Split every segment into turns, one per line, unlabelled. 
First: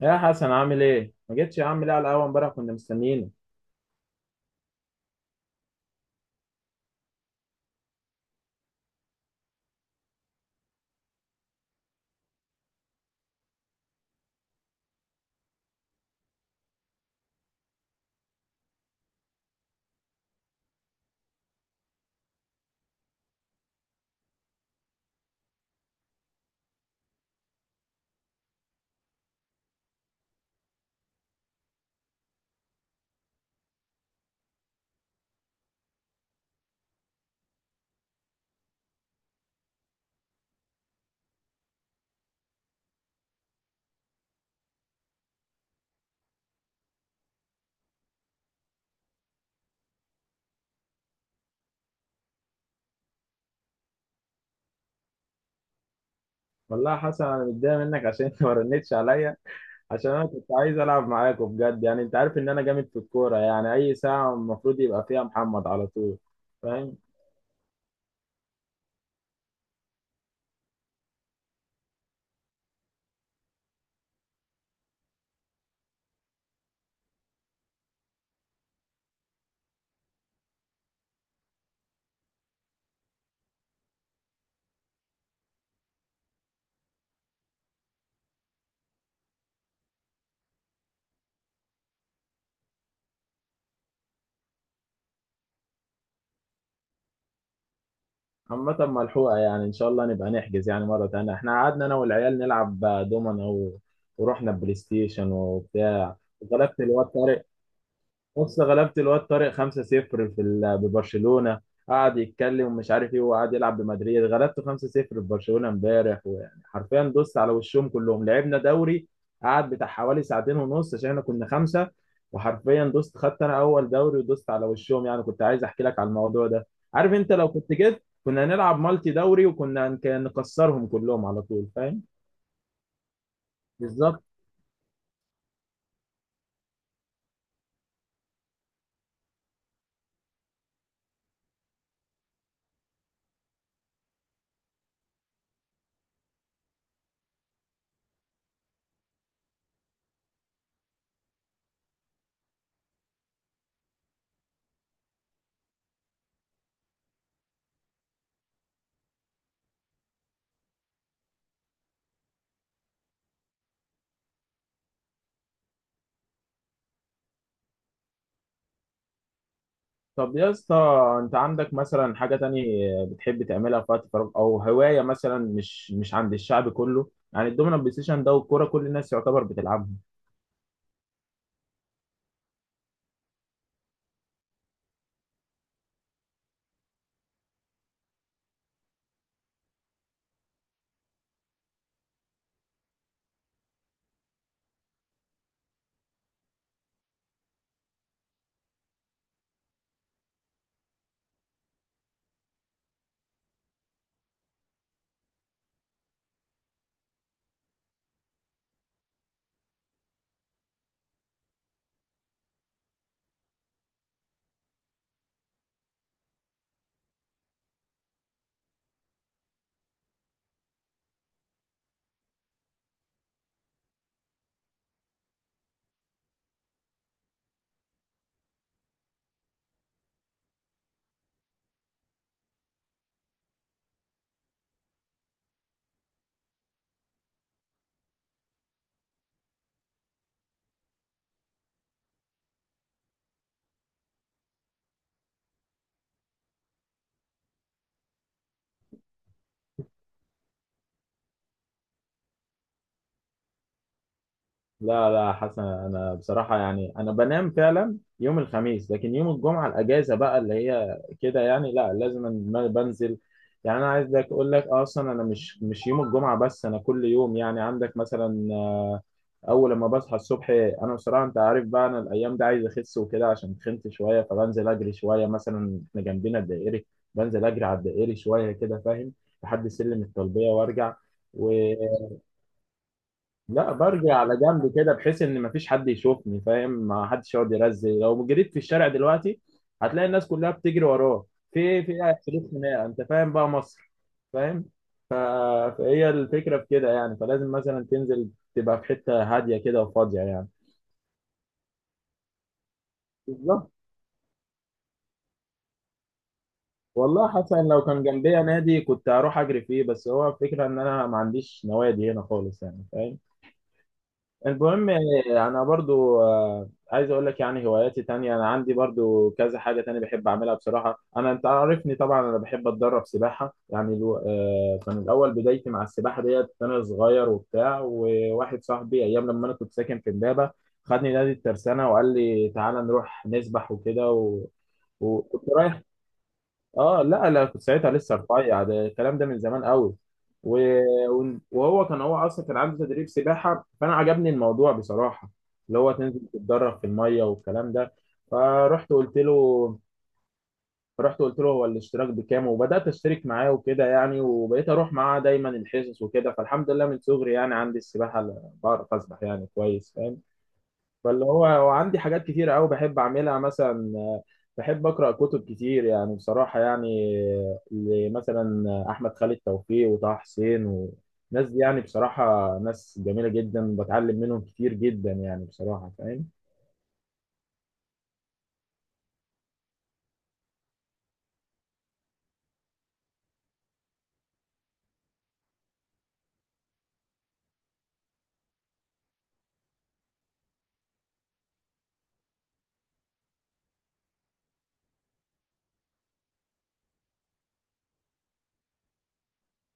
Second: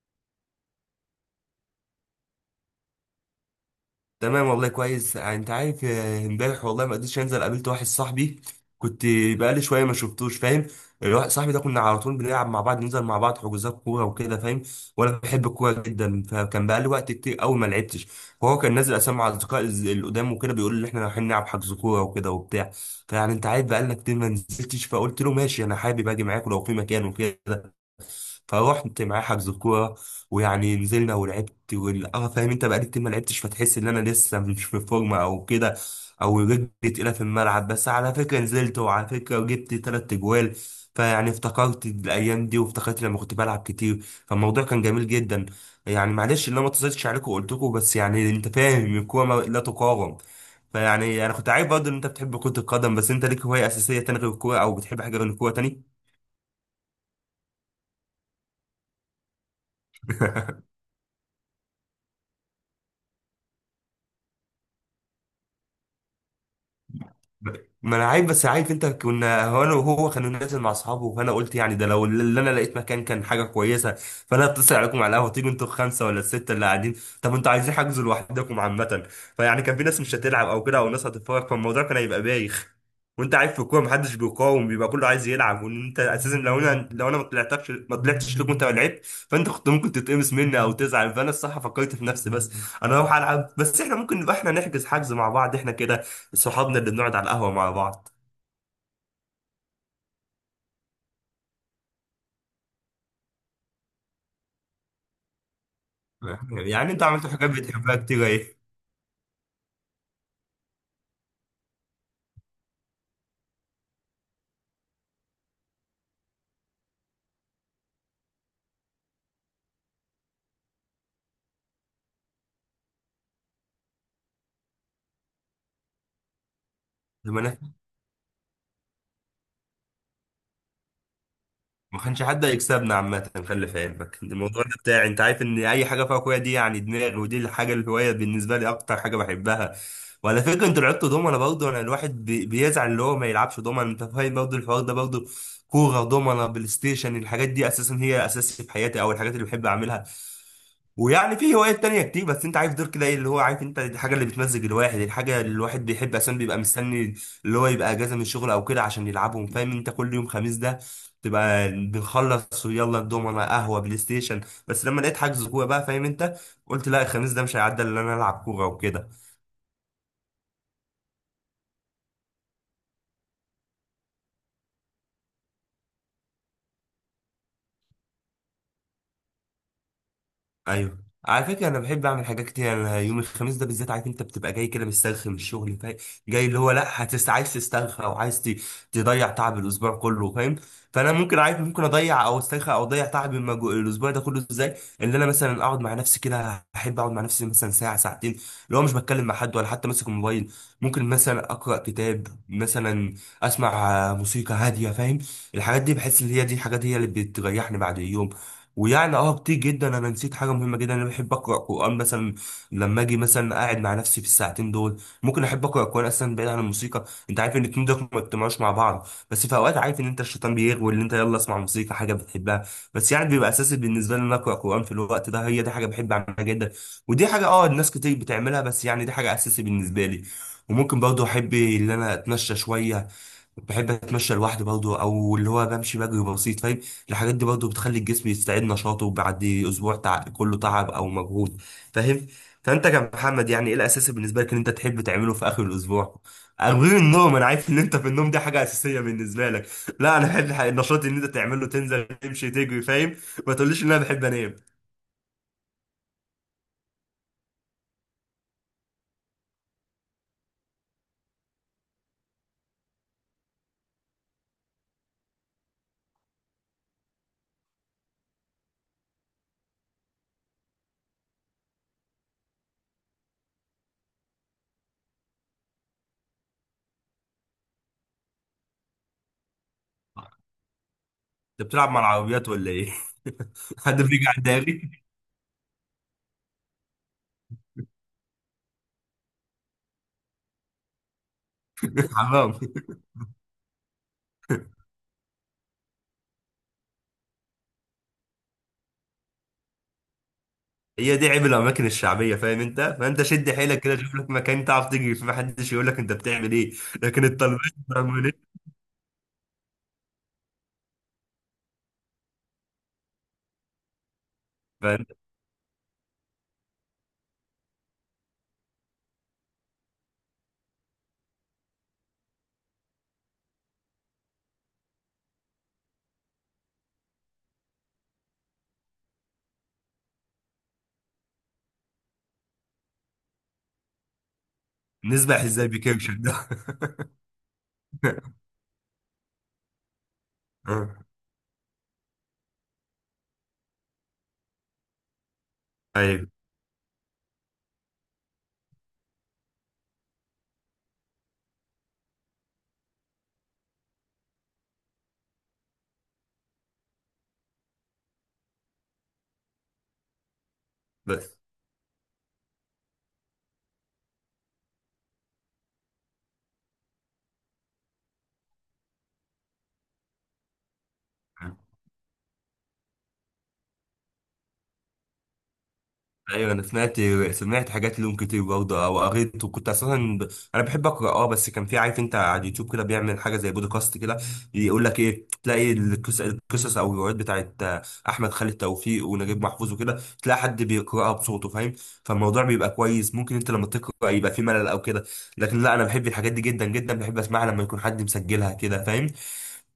يا حسن، عامل ايه؟ ما جيتش يا عم ليه على القهوه امبارح؟ كنا مستنيينك.
تمام والله كويس، انت عارف. امبارح والله ما قدرتش انزل، قابلت واحد صاحبي كنت بقالي شويه ما شفتوش، فاهم. الواحد صاحبي ده كنا على طول بنلعب مع بعض، ننزل مع بعض حجوزات كوره وكده، فاهم. وانا بحب الكوره جدا، فكان بقالي وقت كتير قوي ما لعبتش. وهو كان نازل اسامي مع اصدقاء القدام وكده، بيقول لي احنا رايحين نلعب حجز كوره وكده وبتاع. فيعني انت عارف بقالنا كتير ما نزلتش، فقلت له ماشي انا حابب اجي معاك لو في مكان وكده. فروحت معاه حجز الكوره، ويعني نزلنا ولعبت، اه فاهم انت، بقالي كتير ما لعبتش، فتحس ان انا لسه مش في فورمه او كده، او رجلي تقيله في الملعب. بس على فكره نزلت، وعلى فكره جبت تلات اجوال. فيعني افتكرت الايام دي، وافتكرت لما كنت بلعب كتير، فالموضوع كان جميل جدا. يعني معلش ان انا ما اتصلتش عليكم وقلت لكم، بس يعني انت فاهم الكوره لا تقاوم. فيعني انا كنت عارف برضه ان انت بتحب كرة القدم، بس انت ليك هواية اساسية تاني غير الكورة، او بتحب حاجة غير الكورة تاني.
والله يا حسن انا متضايق منك عشان انت ما رنتش عليا. عشان انا كنت عايز العب معاكوا بجد، يعني انت عارف ان انا جامد في الكوره، يعني اي ساعه المفروض يبقى فيها محمد على طول. فاهم؟
ب- ما انا عارف، بس عارف انت كنا، هو انا وهو كانوا نازل مع اصحابه، فانا قلت يعني ده لو اللي انا لقيت مكان كان حاجه كويسه. فانا اتصل عليكم على القهوه تيجوا انتوا الخمسه ولا السته اللي قاعدين، طب انتوا عايزين حجزوا لوحدكم عامه. فيعني كان في ناس مش هتلعب او كده، او ناس هتتفرج، فالموضوع كان هيبقى بايخ. وانت عارف في الكوره محدش بيقاوم، بيبقى كله عايز يلعب. وان انت اساسا لو انا لو انا ما طلعتكش، ما طلعتش لكم، انت ما لعبت، فانت كنت ممكن تتقمص مني او تزعل. فانا الصراحه فكرت في نفسي، بس انا اروح العب، بس احنا ممكن نبقى احنا نحجز حجز مع بعض احنا كده، صحابنا اللي بنقعد على القهوة مع بعض.
عامة ملحوقه، يعني ان شاء الله نبقى نحجز يعني مره تانية. احنا قعدنا انا والعيال نلعب دومنا ورحنا بلاي ستيشن وبتاع، وغلبت
يعني انت
الواد
عملت
طارق.
حاجات بتحبها كتير، ايه.
بص، غلبت الواد طارق 5-0 في ببرشلونة. قعد يتكلم ومش عارف ايه، وقعد يلعب بمدريد، غلبته 5-0 في برشلونة امبارح. ويعني حرفيا دوست على وشهم كلهم، لعبنا دوري قعد بتاع حوالي ساعتين ونص عشان احنا كنا خمسة. وحرفيا دوست، خدت انا اول دوري ودوست على وشهم. يعني كنت عايز احكي لك على الموضوع ده. عارف انت
لما
لو
انا،
كنت جيت كنا هنلعب مالتي دوري، وكنا كان نكسرهم كلهم على طول.
ما
فاهم؟
كانش حد هيكسبنا عامة، خلي في علمك
بالظبط.
الموضوع ده بتاعي. انت عارف ان اي حاجة فيها كورة دي يعني دماغي، ودي الحاجة، الهواية بالنسبة لي اكتر حاجة بحبها. وعلى فكرة انتوا لعبتوا دومنا برضه، انا الواحد بيزعل اللي هو ما يلعبش دومنا، انت فاهم برضه الحوار ده برضه. كورة، دومنا، بلاي ستيشن، الحاجات دي اساسا هي اساسي في حياتي، او الحاجات اللي بحب اعملها. ويعني في هوايات تانية كتير، بس انت عارف دول كده ايه، اللي هو عارف انت الحاجة اللي بتمزج الواحد، الحاجة اللي الواحد بيحب اصلا بيبقى مستني اللي هو يبقى اجازة من الشغل او كده عشان يلعبهم، فاهم انت. كل يوم خميس ده تبقى بنخلص ويلا الدومنة، قهوة، بلاي ستيشن. بس لما لقيت حجز كورة بقى، فاهم انت، قلت لا الخميس ده مش هيعدي الا ان انا العب كورة وكده.
طب يا اسطى، انت عندك مثلا حاجة تانية بتحب تعملها في وقت فراغ، او هواية مثلا مش عند الشعب كله؟ يعني الدومينو بلاي ستيشن ده والكورة كل الناس يعتبر بتلعبها.
ايوه، على فكره انا بحب اعمل حاجات كتير. يعني انا يوم الخميس ده بالذات عارف انت بتبقى جاي كده مسترخي من الشغل، فاهم. جاي اللي هو لا، هتس عايز تسترخي او عايز تضيع تعب الاسبوع كله، فاهم. فانا ممكن عارف، ممكن اضيع او استرخي او اضيع تعب الاسبوع ده كله ازاي. اللي انا مثلا اقعد مع نفسي كده، احب اقعد مع نفسي مثلا ساعه ساعتين، اللي هو مش بتكلم مع حد ولا حتى ماسك الموبايل. ممكن مثلا اقرا كتاب مثلا، اسمع موسيقى هاديه، فاهم. الحاجات دي بحس ان هي دي الحاجات، هي اللي بتريحني بعد اليوم. ويعني كتير جدا، انا نسيت حاجه مهمه جدا، انا بحب اقرا قران مثلا. لما اجي مثلا قاعد مع نفسي في الساعتين دول، ممكن احب اقرا قران، اصلا بعيد عن الموسيقى. انت عارف ان الاتنين دول ما بيجتمعوش مع بعض، بس في اوقات عارف ان انت الشيطان بيغوي اللي انت يلا اسمع موسيقى حاجه بتحبها. بس يعني بيبقى اساسي بالنسبه لي ان أنا اقرا قران في الوقت ده، هي دي حاجه بحب اعملها جدا. ودي حاجه الناس كتير بتعملها، بس يعني دي حاجه اساسي بالنسبه لي. وممكن برضه احب ان انا اتمشى شويه، بحب اتمشى لوحدي برضه، او اللي هو بمشي بجري بسيط، فاهم. الحاجات دي برضه بتخلي الجسم يستعيد نشاطه بعد اسبوع كله تعب او مجهود، فاهم. فانت كمحمد يعني ايه الاساسي بالنسبه لك ان انت تحب تعمله في اخر الاسبوع؟ غير النوم، انا عارف ان انت في النوم دي حاجه اساسيه بالنسبه لك، لا، انا بحب النشاط اللي انت تعمله، تنزل تمشي تجري، فاهم. ما تقوليش ان انا بحب انام.
لا لا حسن، انا بصراحة يعني انا بنام فعلا يوم الخميس، لكن يوم الجمعة الاجازة بقى اللي هي كده، يعني لا، لازم بنزل. يعني انا عايز لك اقول لك اصلا انا مش يوم الجمعة بس، انا كل يوم. يعني عندك مثلا اول لما بصحى الصبح، انا بصراحه انت عارف بقى انا الايام دي عايز اخس وكده عشان خنت شويه، فبنزل اجري شويه. مثلا احنا جنبنا الدائري، بنزل اجري على الدائري شويه كده. فاهم؟ لحد سلم الطلبيه وارجع.
انت بتلعب
ولا
مع العربيات ولا ايه؟ حد
برجع
بيجي
على
على
جنب
الداري.
كده بحيث ان مفيش حد يشوفني. فاهم؟ ما حدش يقعد يرزق. لو جريت في الشارع دلوقتي هتلاقي الناس كلها بتجري وراه. في إيه؟ في حدود
حرام.
خناقه. انت فاهم بقى مصر؟ فاهم؟ ف- فهي الفكره في كده يعني، فلازم مثلا تنزل تبقى في حته هاديه كده وفاضيه يعني.
هي دي عيب الاماكن الشعبيه، فاهم انت. فانت شد
بالظبط.
حيلك كده، شوف لك مكان تعرف تجري فيه محدش يقول لك انت بتعمل ايه. لكن
والله حتى
الطلبات
إن لو كان
بيعملوا
جنبيا
ايه؟
نادي كنت هروح اجري فيه، بس هو الفكره ان انا ما عنديش نوادي هنا خالص، يعني فاهم؟ المهم
فانت
انا برضو عايز اقول لك يعني هواياتي تانية. انا عندي برضو كذا حاجه تانية بحب اعملها بصراحه. انا انت عارفني طبعا، انا بحب اتدرب سباحه. يعني الو... آه، كان الاول بدايتي مع السباحه ديت انا صغير وبتاع، وواحد صاحبي ايام لما انا كنت ساكن في امبابه خدني نادي الترسانه وقال لي تعالى نروح نسبح وكده
نسبح
وكنت
ازاي
رايح.
بكرش ده؟
اه لا لا، كنت ساعتها لسه رفيع، ده الكلام ده من زمان قوي. و... وهو كان هو اصلا كان عنده تدريب سباحه، فانا عجبني الموضوع بصراحه. اللي هو تنزل
ايوه.
تتدرب في الميه والكلام ده. فرحت قلت له رحت قلت له هو الاشتراك بكام، وبدات اشترك معاه وكده يعني، وبقيت اروح معاه دايما الحصص وكده. فالحمد لله من صغري يعني عندي السباحه بعرف اسبح يعني كويس. فاهم؟ فاللي
بس
هو هو عندي حاجات كتير قوي بحب اعملها. مثلا بحب اقرا كتب كتير يعني بصراحه يعني. مثلا احمد خالد توفيق وطه حسين والناس دي، يعني بصراحه ناس جميله جدا، بتعلم منهم كتير جدا يعني بصراحه. فاهم؟
ايوه، انا سمعت، سمعت حاجات لهم كتير برضه او قريت، وكنت اساسا انا بحب اقرا، بس كان في، عارف انت على اليوتيوب كده بيعمل حاجه زي بودكاست كده، يقول لك ايه، تلاقي القصص، او الروايات بتاعت احمد خالد توفيق ونجيب محفوظ وكده، تلاقي حد بيقراها بصوته، فاهم. فالموضوع بيبقى كويس. ممكن انت لما تقرا يبقى في ملل او كده، لكن لا انا بحب الحاجات دي جدا جدا، بحب اسمعها لما يكون حد مسجلها كده، فاهم.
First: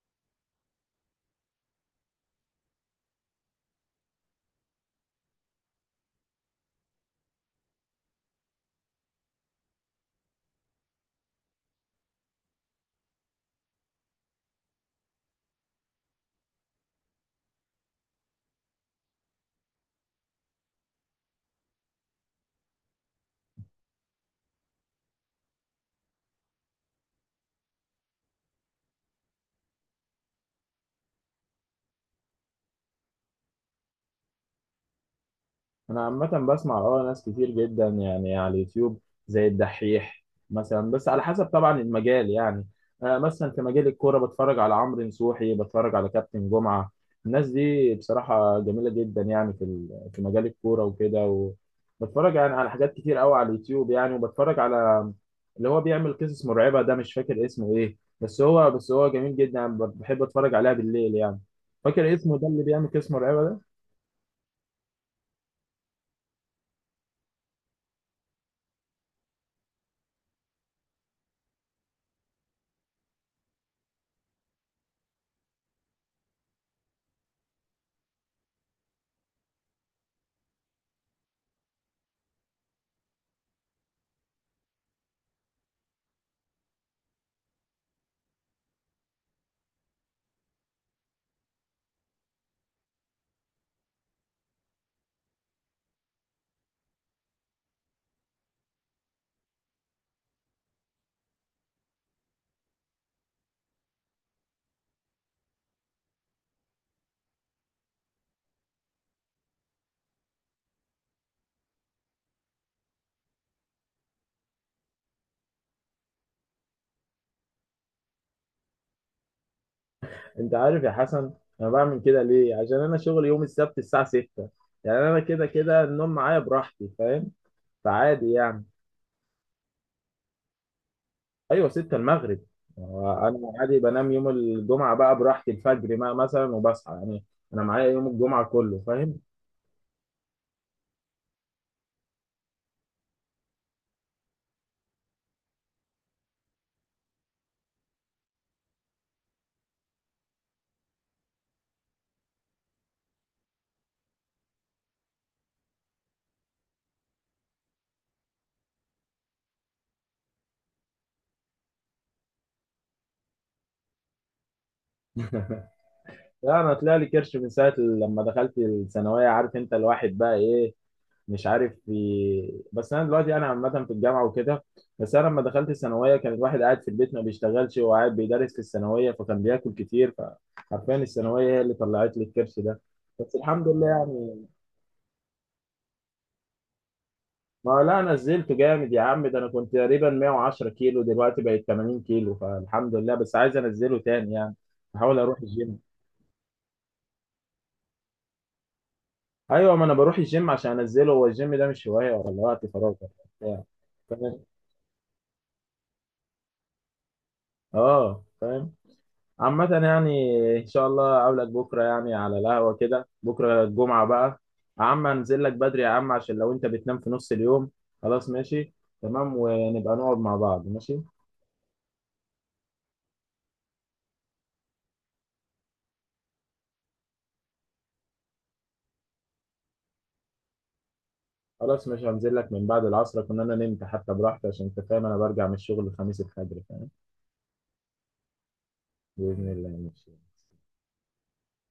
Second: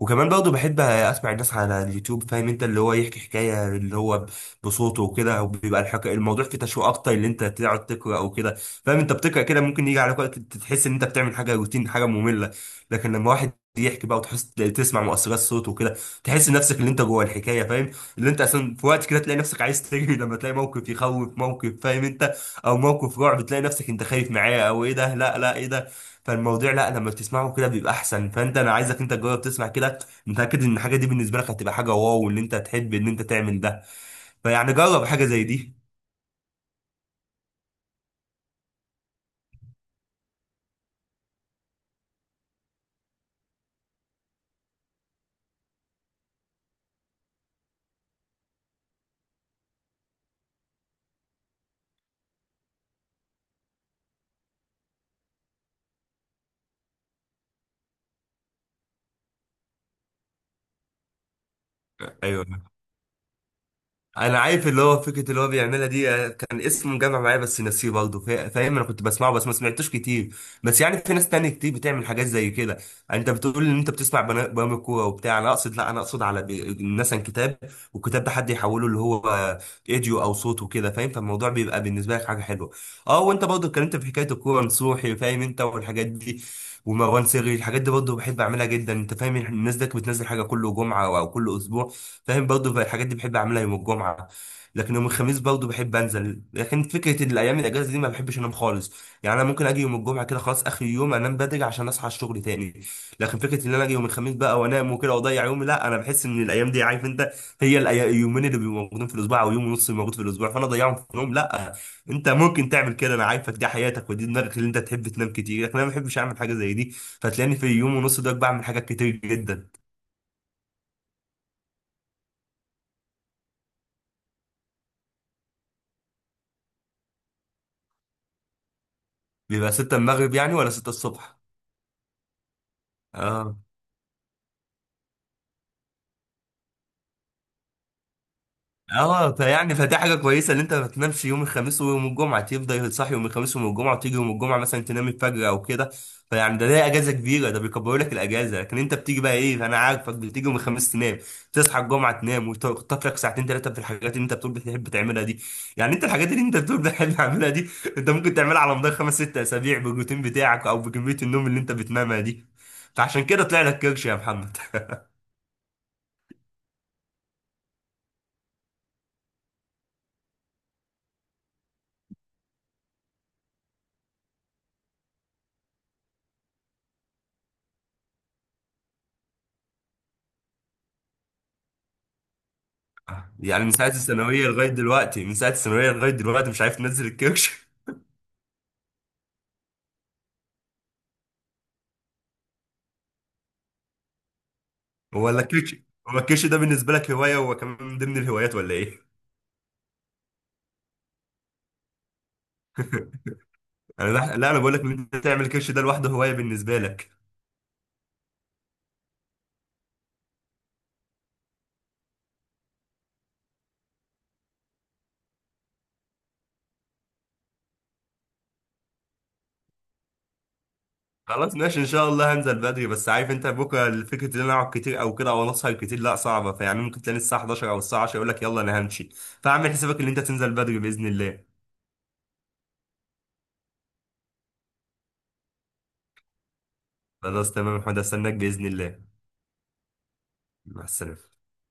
وكمان برضه بحب اسمع الناس على اليوتيوب، فاهم انت، اللي هو يحكي حكايه اللي هو بصوته وكده، او بيبقى الموضوع فيه تشويق اكتر، اللي انت تقعد تقرا او كده، فاهم. انت بتقرا كده ممكن يجي عليك وقت تحس ان انت بتعمل حاجه روتين، حاجه ممله. لكن لما واحد يحكي بقى، وتحس تسمع مؤثرات صوته وكده، تحس نفسك اللي انت جوه الحكايه، فاهم. اللي انت اصلا في وقت كده تلاقي نفسك عايز تجري لما تلاقي موقف يخوف، موقف فاهم انت، او موقف رعب، تلاقي نفسك انت خايف معاه، او ايه ده لا لا ايه ده. فالموضوع لا، لما بتسمعه كده بيبقى احسن. فانت انا عايزك انت تجرب تسمع كده، متاكد ان الحاجه دي بالنسبه لك هتبقى حاجه واو، وان انت تحب ان انت تعمل ده. فيعني جرب حاجه زي دي.
انا عامه بسمع اه ناس كتير جدا يعني على اليوتيوب، زي الدحيح مثلا. بس على حسب طبعا المجال يعني. آه، مثلا في مجال الكوره بتفرج على عمرو نصوحي، بتفرج على كابتن جمعه. الناس دي بصراحه جميله جدا يعني في في مجال الكوره وكده. وبتفرج يعني على حاجات كتير قوي على اليوتيوب يعني. وبتفرج على اللي هو بيعمل قصص مرعبه ده، مش فاكر اسمه ايه، بس هو جميل جدا يعني، بحب اتفرج عليها بالليل يعني. فاكر اسمه ده
ايوه،
اللي بيعمل قصص مرعبه ده؟
انا عارف اللي هو فكره اللي هو بيعملها دي، كان اسمه مجمع معايا بس نسيه برضه، فاهم، انا كنت بسمعه بس ما سمعتوش كتير. بس يعني في ناس تانية كتير بتعمل حاجات زي كده. يعني انت بتقول ان انت بتسمع برامج كوره وبتاع، انا اقصد لا، انا اقصد على مثلا كتاب، والكتاب ده حد يحوله اللي هو فيديو او صوت وكده، فاهم. فالموضوع بيبقى بالنسبه لك حاجه حلوه. اه وانت برضه اتكلمت في حكايه الكوره، نصوحي فاهم انت والحاجات دي، ومروان سري، الحاجات دي برضه بحب اعملها جدا انت فاهم. الناس دي بتنزل حاجه كل جمعه او كل اسبوع، فاهم، برضه الحاجات دي بحب اعملها يوم الجمعه. لكن يوم الخميس برضه بحب انزل، لكن فكره إن الايام الاجازه دي ما بحبش انام خالص. يعني انا ممكن اجي يوم الجمعه كده خلاص اخر يوم انام بدري عشان اصحى الشغل تاني. لكن فكره ان انا اجي يوم الخميس بقى وانام وكده واضيع يومي، لا، انا بحس ان الايام دي عارف انت، هي اليومين اللي بيبقوا موجودين في الاسبوع، او يوم ونص اللي موجود في الاسبوع، فانا اضيعهم في نوم، لا. انت ممكن تعمل كده، انا عارفك دي حياتك ودي دماغك اللي انت تحب تنام كتير، لكن انا ما بحبش اعمل حاجه زي دي. فتلاقيني في يوم ونص ده بعمل حاجات كتير جدا.
انت عارف يا حسن، انا بعمل كده ليه؟ عشان انا شغلي يوم السبت الساعه 6. يعني انا كده كده النوم معايا براحتي. فاهم؟ فعادي يعني.
بيبقى 6 المغرب يعني، ولا 6 الصبح؟
ايوه، 6 المغرب. انا
اه.
عادي بنام يوم الجمعه بقى براحتي الفجر بقى مثلا، وبصحى يعني. انا معايا يوم الجمعه كله. فاهم؟
اه فيعني فدي حاجه كويسه ان انت ما تنامش يوم الخميس ويوم الجمعه، تفضل تصحي يوم الخميس ويوم الجمعه، وتيجي يوم الجمعه مثلا تنام الفجر او كده. فيعني ده ليه اجازه كبيره، ده بيكبروا لك الاجازه. لكن انت بتيجي بقى ايه، انا عارفك بتيجي يوم الخميس تنام، تصحى الجمعه تنام، وتخطف لك ساعتين ثلاثه في الحاجات اللي انت بتقول بتحب تعملها دي. يعني انت الحاجات اللي انت بتقول بتحب تعملها دي، انت ممكن تعملها على مدار خمس ست اسابيع بالروتين بتاعك او بكميه النوم اللي انت بتنامها دي. فعشان كده طلع لك كرش يا محمد.
لا انا طلع لي كرش من ساعه لما دخلت الثانويه، عارف انت الواحد بقى ايه. مش عارف في، بس انا دلوقتي انا عامه في الجامعه وكده. بس انا لما دخلت الثانويه كان الواحد قاعد في البيت ما بيشتغلش، هو قاعد بيدرس في الثانويه، فكان بياكل كتير. فحرفيا الثانويه هي اللي طلعت لي الكرش ده. بس
يعني
الحمد
من
لله
ساعة
يعني.
الثانوية لغاية دلوقتي، من ساعة الثانوية لغاية دلوقتي مش عارف تنزل الكرش؟
ما هو لا، أنا نزلت جامد يا عم. ده انا كنت تقريبا 110 كيلو، دلوقتي بقيت 80 كيلو. فالحمد لله، بس عايز انزله تاني يعني. بحاول اروح
ولا الكرش،
الجيم.
هو الكرش ده بالنسبة لك هواية، هو كمان من ضمن الهوايات ولا ايه؟
ايوه، ما انا بروح الجيم عشان انزله. هو الجيم ده مش هوايه ولا وقت فراغ ولا بتاع.
لا،
فاهم؟
انا بقول لك ان انت تعمل الكرش ده لوحده هواية بالنسبة لك.
اه فاهم. عامة يعني إن شاء الله أقابلك بكرة يعني على القهوة كده، بكرة الجمعة بقى. يا عم، أنزل لك بدري يا عم عشان لو أنت بتنام في نص اليوم. خلاص ماشي. تمام، ونبقى نقعد مع بعض. ماشي.
خلاص ماشي، ان شاء الله هنزل بدري، بس عارف انت بكره فكرة ان انا اقعد كتير او كده، او انا اسهر كتير لا صعبة. فيعني ممكن تلاقي الساعة 11 او الساعة 10 يقول لك يلا انا همشي. فاعمل حسابك ان انت تنزل بدري بإذن الله.
خلاص ماشي، هنزل لك من بعد العصر كنا أنا نمت حتى براحتي، عشان أنت فاهم أنا برجع من الشغل الخميس الفجر. فاهم؟
خلاص تمام يا محمد، استناك بإذن الله.
بإذن الله ماشي.
مع السلامة.